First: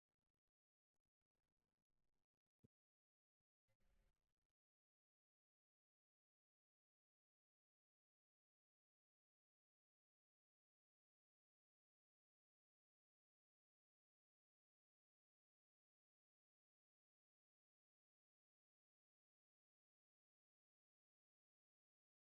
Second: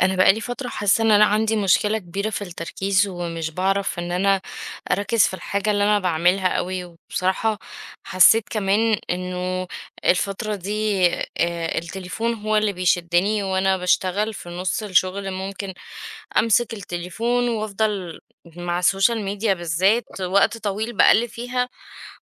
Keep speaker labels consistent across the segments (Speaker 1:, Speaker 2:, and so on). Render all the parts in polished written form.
Speaker 1: انا بقالي فتره حاسه ان انا عندي مشكله كبيره في التركيز، ومش بعرف ان انا اركز في الحاجه اللي انا بعملها قوي. وبصراحه حسيت كمان انه الفتره دي، التليفون هو اللي بيشدني وانا بشتغل. في نص الشغل ممكن امسك التليفون وافضل مع السوشيال ميديا بالذات وقت طويل بقلب فيها،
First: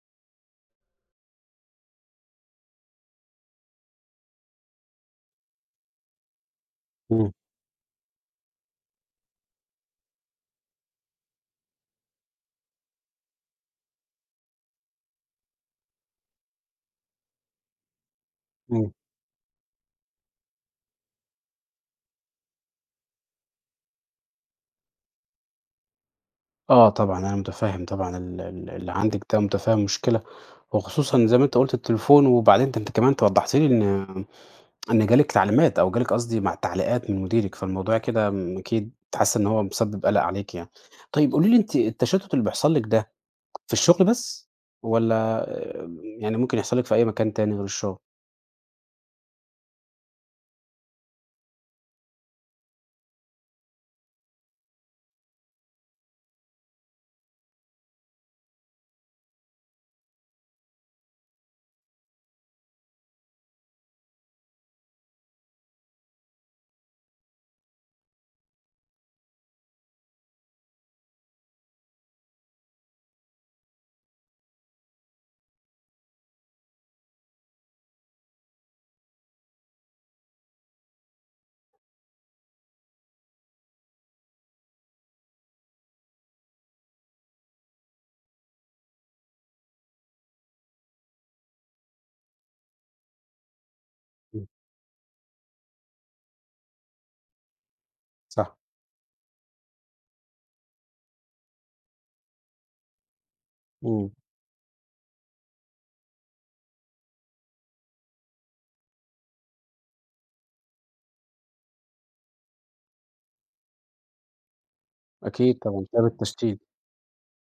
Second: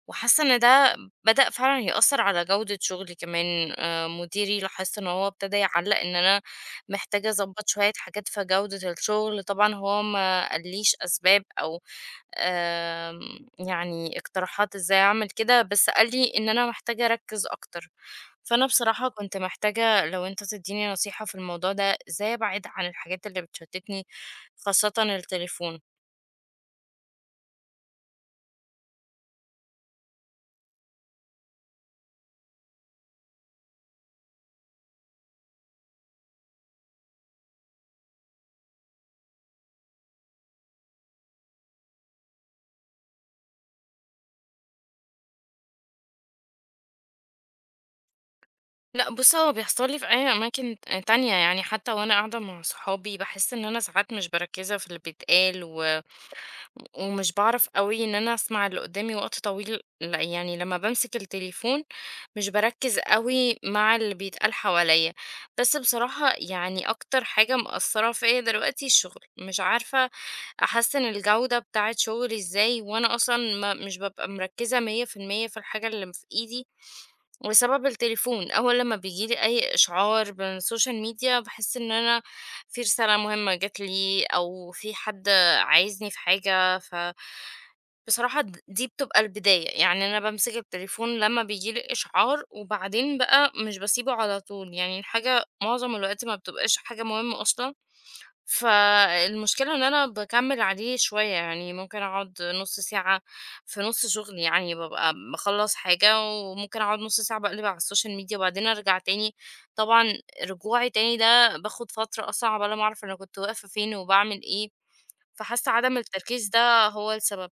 Speaker 1: وحاسه ان ده بدأ فعلا يأثر على جوده شغلي كمان. مديري لاحظت ان هو ابتدى يعلق ان انا محتاجة
Speaker 2: إمم،
Speaker 1: أضبّط شوية حاجات في جودة الشغل، طبعًا هو ما قاليش أسباب أو يعني اقتراحات إزاي أعمل كده، بس قال لي إن أنا محتاجة أركّز أكتر. فأنا
Speaker 2: إمم.
Speaker 1: بصراحة كنت محتاجة لو أنت تدّيني نصيحة في الموضوع ده، إزاي أبعد عن الحاجات اللي بتشتّتني، خاصةً التليفون؟
Speaker 2: آه طبعًا، أنا متفهّم طبعًا ال ال اللي عندِك ده، متفهّم مشكلة، وخصوصًا زي ما أنت قُلت التليفون، وبعدين ده أنتِ كمان توضّحتِ لي إن جالِك تعليمات أو جالِك قصدي مع تعليقات من مديرِك، فالموضوع كده م أكيد حاسة إن هو مسبب قلق عليكِ يعني. طيب قولي لي أنتِ التشتُّت اللي بيحصل لِك ده في الشغل بس والّا يعني ممكن يحصل لِك في أي مكان تاني غير الشغل؟
Speaker 1: لأ بُص، هو بيحصل لي في أي أماكن تانية، يعني حتى وأنا قاعدة مع صحابي باحس إن أنا ساعات مش مركّزة في اللي بيتقال، ومش باعرف أوي إن أنا أسمع اللي قدامي وقت طويل. لأ، يعني لمّا بامسك التليفون مش باركّز أوي مع اللي بيتقال حواليّا، بس بصراحة يعني أكتر حاجة مأثّرة فيّا دلوقتي الشغل. مش عارفة أحسّن الجودة بتاعة شغلي إزاي وأنا أصلًا ما مش بابقى مركّزة 100% في المية في الحاجة اللي م في إيدي بسبب التليفون. أول لمّا بييجي لي أي إشعار من السوشيال ميديا باحس إن أنا في رسالة مهمة جات لي أو في حد عايزني في حاجة، بصراحة دي بتبقى البداية. يعني أنا بامسك التليفون لمّا بييجي لي إشعار وبعدين بقى مش باسيبه على
Speaker 2: إمم،
Speaker 1: طول، يعني الحاجة معظم الوقت ما بتبقاش حاجة مهمة أصلًا.
Speaker 2: صح،
Speaker 1: فالمشكلة إن أنا باكمّل عليه شوية، يعني ممكن أقعد نُص ساعة في نُص
Speaker 2: إمم،
Speaker 1: شغلي، يعني بابقى باخلّص حاجة وممكن أقعد نُص ساعة باقلِب على السوشيال ميديا وبعدين أرجع تاني. طبعًا رجوعي تاني ده باخد فترة أصلًا عقبال ما أعرف أنا كنت واقفة فين وباعمل إيه.
Speaker 2: أكيد
Speaker 1: فحاسة
Speaker 2: طبعًا
Speaker 1: عدم
Speaker 2: بسبب
Speaker 1: التركيز
Speaker 2: التشتيت.
Speaker 1: ده هو السبب.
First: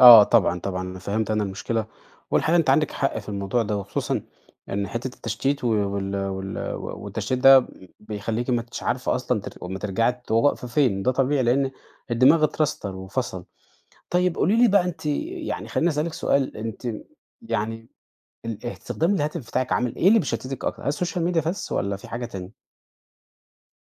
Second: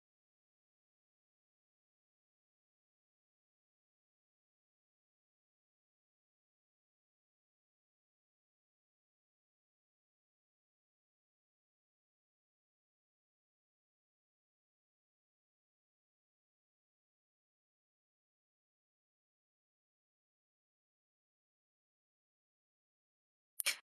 Speaker 2: آه طبعًا، طبعًا، فهمت أنا المشكلة، والحقيقة أنتِ عندِك حق في الموضوع ده، وخصوصًا إن حتّة التشتيت و والتشتيت ده بيخلّيكِ ما أنتيش عارفة أصلًا أمّا ترجعي تبقي واقفة فين، ده طبيعي لإن الدماغ اترستر وفصل. طيب قولي لي بقى أنتِ يعني خلّيني أسألِك سؤال، أنتِ يعني استخدام الهاتف بتاعِك عامل إيه اللي بيشتتِك أكتر؟ هل السوشيال ميديا بس والّا في حاجة تانية؟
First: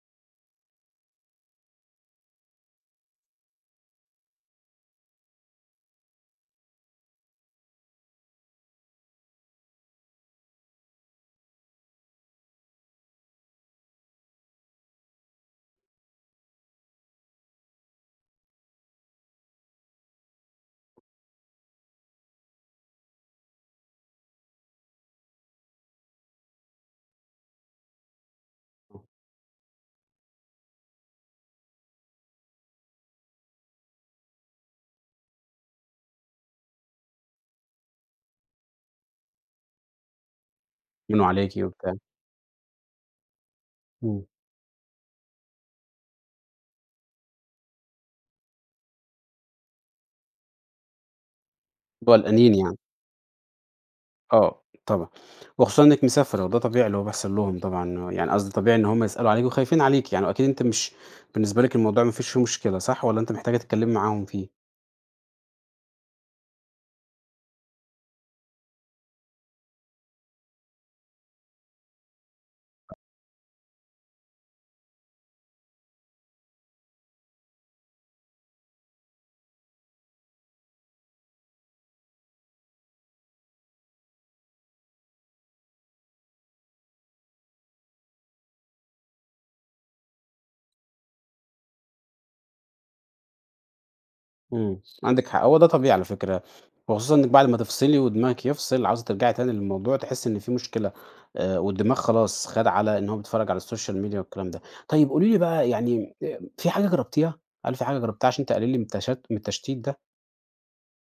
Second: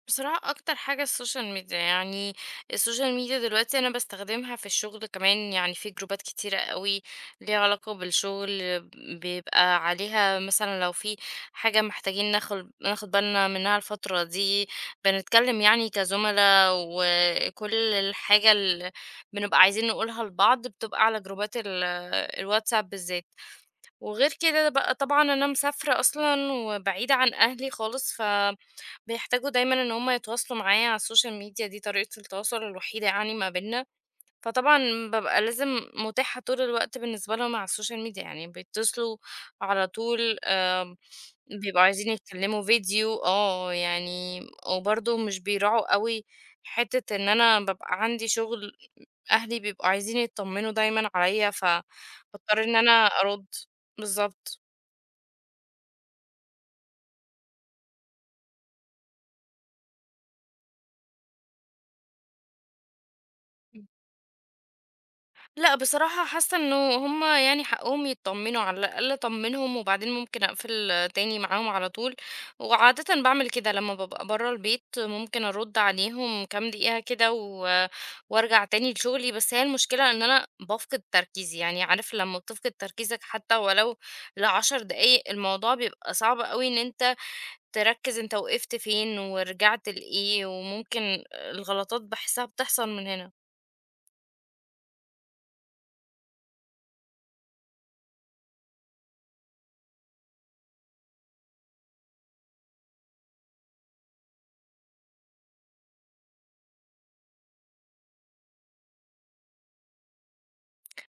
Speaker 1: بصراحة أكتر حاجة السوشيال ميديا. يعني السوشيال ميديا دلوقتي أنا بستخدمها في الشغل كمان، يعني في جروبات كتيرة قوي ليها علاقة بالشغل، بيبقى عليها مثلا لو في حاجة محتاجين ناخد بالنا منها الفترة دي. بنتكلم يعني كزملاء، وكل الحاجة اللي بنبقى عايزين نقولها لبعض بتبقى على جروبات الواتساب بالذات. وغير كده بقى طبعا أنا مسافرة أصلا وبعيدة عن أهلي خالص، ف بيحتاجوا دايمًا إن هُم يتواصلوا معايا على السوشيال ميديا، دي طريقة التواصل الوحيدة يعني ما بيننا. فطبعًا بابقى لازم متاحة طول الوقت بالنسبة لهم على السوشيال ميديا، يعني بيتصلوا على طول.
Speaker 2: بيبنوا عليكِ
Speaker 1: بيبقوا
Speaker 2: وبتاع؟
Speaker 1: عايزين يتكلموا فيديو.
Speaker 2: إمم،
Speaker 1: يعني وبرضه مش بيراعوا أوي حتة إن أنا بابقى عندي شغل، أهلي بيبقوا عايزين يتطمنوا دايمًا عليَّ،
Speaker 2: اللي هو القنين
Speaker 1: فباضطر إن
Speaker 2: يعني.
Speaker 1: أنا أرُد. بالضبط.
Speaker 2: آه، طبعًا، وخصوصًا إنك مسافر وده طبيعي اللي هو بيحصل لهم طبعًا، يعني قصدي طبيعي إن هم يسألوا عليك وخايفين عليك يعني، وأكيد أنت مش بالنسبة لك الموضوع ما فيش فيه مشكلة صح، والّا أنت محتاجة تتكلمي معاهم فيه؟
Speaker 1: لأ، بصراحة حاسة إنه هُم يعني حقهم يتطمنوا، على الأقل طمنهم، وبعدين ممكن أقفل تاني معاهم على طول. وعادةً باعمل كده لمّا بابقى برّه البيت، ممكن أرُد عليهم كام دقيقة كده وأرجع تاني لشغلي. بس هي المشكلة إن أنا بافقد تركيزي، يعني عارف لمّا بتفقد تركيزك حتى ولو ل10 دقايق الموضوع بيبقى صعب أوي إن أنت تركّز أنت وقفت فين ورجعت لإيه، وممكن الغلطات باحسها بتحصل من هنا.
Speaker 2: إمم، عندِك حق، هو ده طبيعي على فكرة، وخصوصًا إنِك بعد ما تفصلي ودماغِك يفصل عاوزة ترجعي تاني للموضوع تحسي إن في مشكلة، والدماغ خلاص خَد على إن هو بيتفرج على السوشيال ميديا والكلام ده. طيب قولي لي بقى يعني في حاجة جربتيها؟ هل في حاجة جربتيها عشان تقللي من من التشتيت ده؟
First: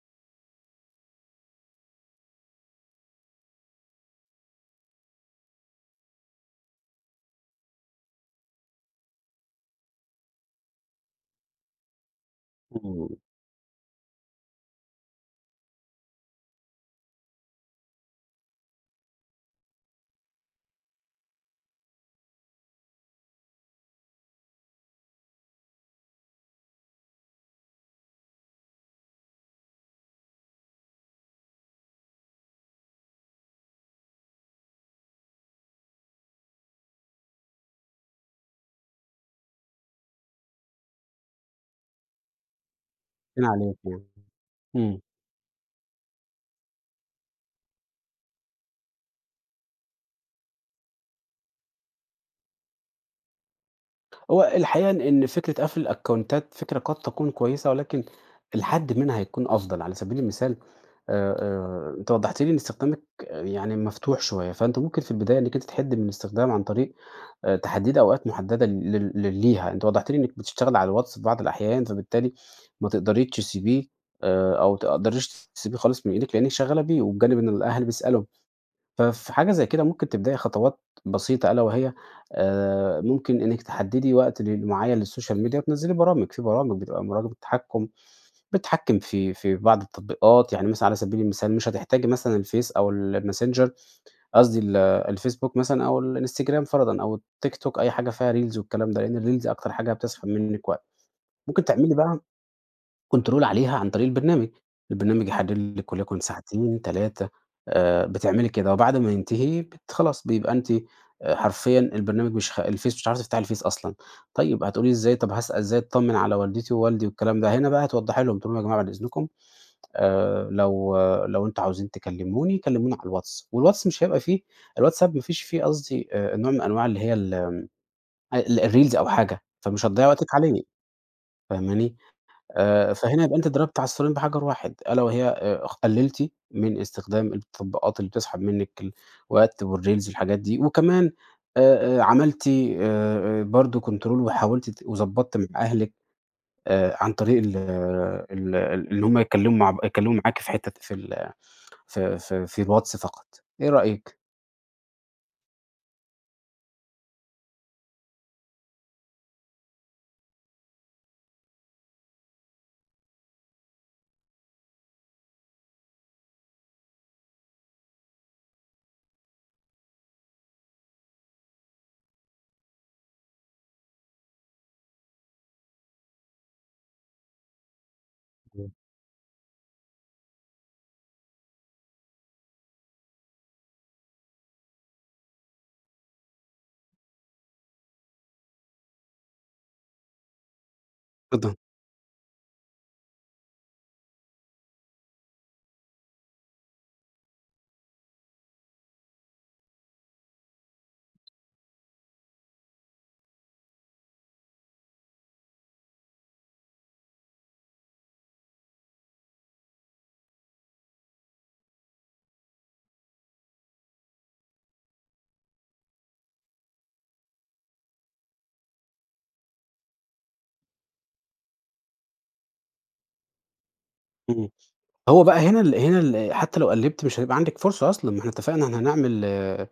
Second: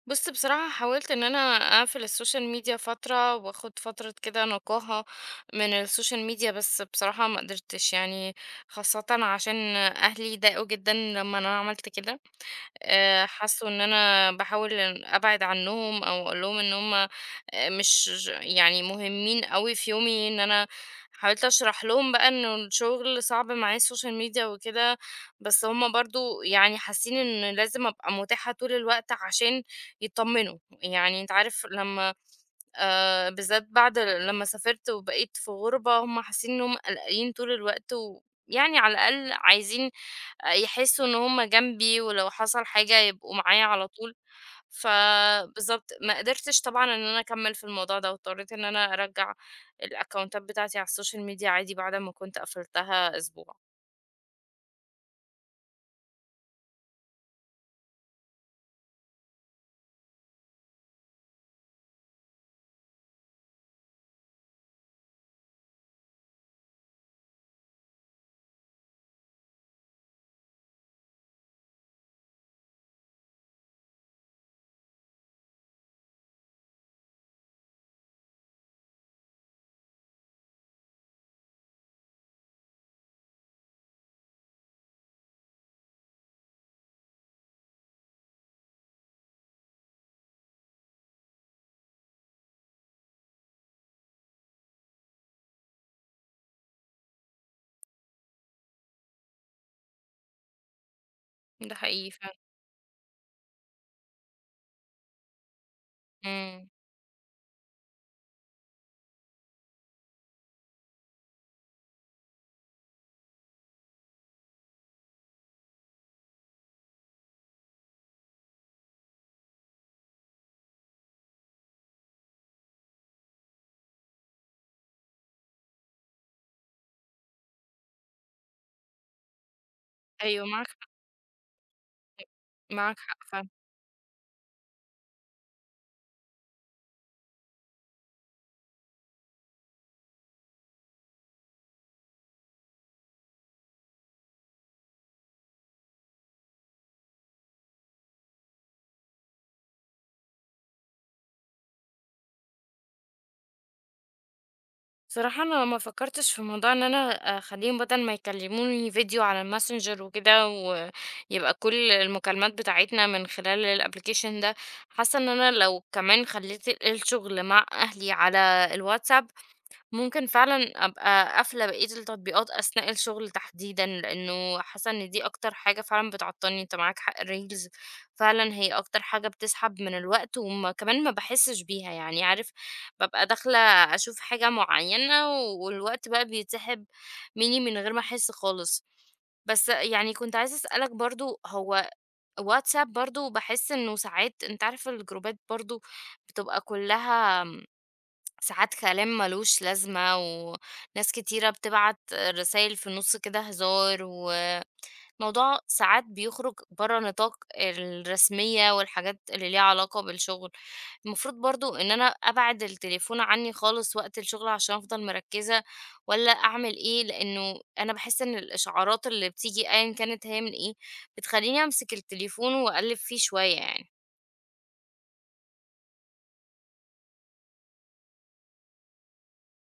Speaker 1: بُص بصراحة حاولت إن أنا أقفل السوشيال ميديا فترة، وآخد فترة كده نقاهة من السوشيال ميديا، بس بصراحة ما قدرتش يعني، خاصةً عشان أهلي ضاقوا جدًا لما أنا عملت كده.
Speaker 2: إمم،
Speaker 1: حسّوا إن أنا باحاول إن أبعد عنّهم أو أقول لهم إن هم مش يعني مهمين أوي في يومي. إن أنا حاولت أشرح لهم بقى إنه الشغل صعب معايا الSocial media وكده، بس هم برضه يعني حاسين إن لازم أبقى متاحة طول الوقت عشان يتطمنوا. يعني أنت عارف لمّا بالذات بعد لمّا سافرت وبقيت في غُربة، هُم حاسين إنّهم قلقانين طول الوقت، ويعني على الأقل عايزين يحسّوا إن هُم جنبي ولو حصل حاجة يبقوا معايا
Speaker 2: عليكِ
Speaker 1: على
Speaker 2: يعني،
Speaker 1: طول.
Speaker 2: إمم.
Speaker 1: فبالضبط. ما قدرتش طبعًا إن أنا أكمّل في الموضوع ده واضطريت إن أنا أرجّع الأكونتات بتاعتي على الSocial media عادي بعد ما كنت قفلتها أسبوع.
Speaker 2: هو الحقيقة إن فكرة قفل الأكونتات فكرة قد تكون كويسة، ولكن الحد منها هيكون أفضل، على سبيل المثال أنت وضحت لي إن استخدامك آه، يعني مفتوح شوية، فأنت ممكن في البداية إنك أنت تحد من الاستخدام عن طريق تحديد أوقات محددة لل لل ليها، أنت وضحت لي إنك بتشتغلي على الواتس في بعض الأحيان، فبالتالي ما تقدريش تسيبيه أو تقدريش تسيبيه خالص من إيدِك لإنِك شغالة بيه، وبجانب إن الأهل بيسألوا ففي حاجة زي كده ممكن تبدئي خطوات بسيطة ألا وهي ممكن إنِّك تحددي وقت معيّن للسوشيال ميديا وتنزّلي برامج، في برامج بتبقى برامج تحكُّم بتحكِّم في بعض التطبيقات، يعني مثلًا على سبيل المثال مش هتحتاجي مثلًا الفيس أو الماسنجر قصدي الفيسبوك مثلًا أو الإنستجرام فرضًا أو التيك توك أي حاجة فيها reels والكلام ده، لإن الreels أكتر حاجة بتسحب منِّك وقت. ممكن
Speaker 1: ده
Speaker 2: تعملي
Speaker 1: حقيقي
Speaker 2: بقى
Speaker 1: فعلًا.
Speaker 2: كنترول عليها عن طريق البرنامج، البرنامج إمم. يحدد لِك وليكن
Speaker 1: إمم.
Speaker 2: ساعتين 3 بتعملي كده وبعد ما ينتهي خلاص بيبقى أنتِ حرفيًا البرنامج مش خ الفيس مش هتعرفي تفتحي الفيس أصلًا، طيب هتقولي إزاي طب هاسأل إزاي أتطمن على والدتي ووالدي والكلام ده، هنا بقى هتوضحي لهم تقولي لهم يا جماعة بعد إذنكم لو آه، لو أنتم عاوزين تكلموني كلموني على الواتس، والواتس مش هيبقى فيه الواتساب ما فيش فيه قصدي نوع من أنواع اللي هي الreels أو حاجة، فمش هتضيّعي وقتِك
Speaker 1: أيوه
Speaker 2: عليه،
Speaker 1: معاك حق،
Speaker 2: فاهماني؟
Speaker 1: معاك حق
Speaker 2: فهنا يبقى
Speaker 1: فعلًا.
Speaker 2: أنت ضربت عصفورين بحجر واحد، ألا وهي قللتِ من استخدام التطبيقات اللي بتسحب منِّك الوقت والreels الحاجات دي، وكمان عملتِ برضه control وحاولتِ وضبطتِ مع أهلِك عن طريق ال ال ال إن هم يتكلموا مع ب يتكلموا معاكِ في حتة في الواتس فقط، إيه رأيك؟
Speaker 1: صراحة أنا ما فكرتش في موضوع إن أنا، أخليهم بدل ما يكلموني فيديو على الماسنجر وكده ويبقى كل المكالمات بتاعتنا من خلال الابليكيشن ده. حاسة إن أنا لو كمان خليت الشغل مع أهلي على الواتساب ممكن فعلًا أبقى قافلة بقية التطبيقات أثناء الشغل تحديدًا، لإنه حاسة إن دي أكتر حاجة فعلًا بتعطلني. أنت معاك حق، الreels فعلًا هي
Speaker 2: إمم.
Speaker 1: أكتر حاجة بتسحب من الوقت، وما كمان ما باحسش بيها. يعني عارف بابقى داخلة أشوف حاجة معينة والوقت بقى بيتسحب مني من غير ما أحس خالص. بس يعني كنت عايزة أسألك برضه،
Speaker 2: كده،
Speaker 1: هو واتساب برضه باحس إنه ساعات أنت عارف الجروبات برضه بتبقى كلها ساعات كلام ملوش لازمة، وناس كتيرة بتبعت رسائل في النص كده هزار وموضوع ساعات بيخرج برا نطاق الرسمية والحاجات اللي ليها علاقة بالشغل. المفروض برضو ان انا ابعد التليفون عني خالص وقت الشغل عشان افضل مركزة، ولا اعمل ايه؟ لانه انا بحس ان الاشعارات اللي بتيجي ايا كانت هي من ايه بتخليني امسك التليفون واقلب فيه شوية يعني.
Speaker 2: إمم، هو بقى هنا ال حتى لو قلّبتِ مش هيبقى عندِك فرصة أصلًا، ما إحنا اتفقنا إحنا هنعمل آه،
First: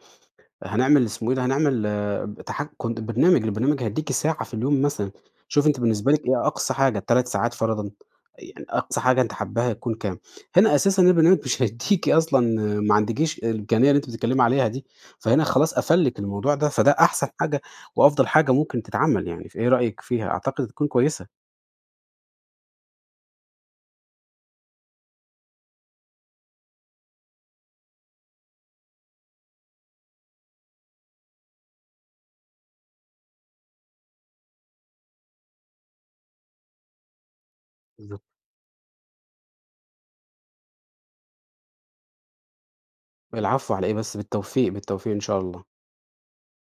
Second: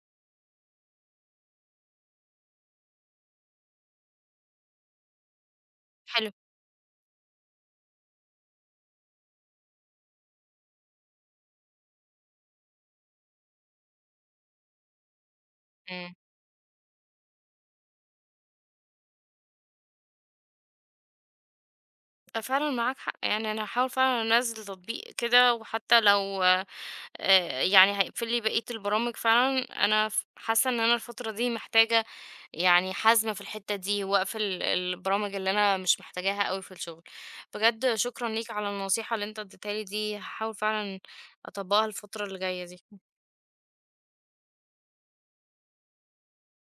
Speaker 2: هنعمل اسمه إيه ده، هنعمل آه، تحك كنت برنامج، البرنامج هيدّيكِ ساعة في اليوم مثلًا، شوفي أنتِ بالنسبة لِك
Speaker 1: حلو.
Speaker 2: إيه أقصى حاجة، 3 ساعات فرضًا، يعني أقصى حاجة أنتِ حاباها تكون كام؟ هنا أساسًا البرنامج مش هيدّيكِ أصلًا آه، ما عندكيش الإمكانية اللي أنتِ بتتكلمي عليها دي، فهنا خلاص قفل
Speaker 1: إمم.
Speaker 2: لِك الموضوع ده، فده أحسن حاجة وأفضل حاجة ممكن تتعمل يعني، فإيه رأيِك فيها؟ أعتقد هتكون كويسة.
Speaker 1: أ فعلًا معاك حق، يعني أنا هاحاول فعلًا أنزّل تطبيق كده، وحتى لو يعني هيقفل لي بقية البرامج فعلًا، أنا حاسة إن أنا الفترة دي محتاجة يعني حزم في الحتة دي، وأقفل البرامج اللي أنا مش محتاجاها أوي في الشغل. بجد شكرًا
Speaker 2: بالضبط.
Speaker 1: ليك على النصيحة اللي أنت اديتها لي دي، هاحاول فعلًا أطبّقها الفترة اللي جاية دي.
Speaker 2: العفو على إيه بس، بالتوفيق، بالتوفيق إن شاء الله.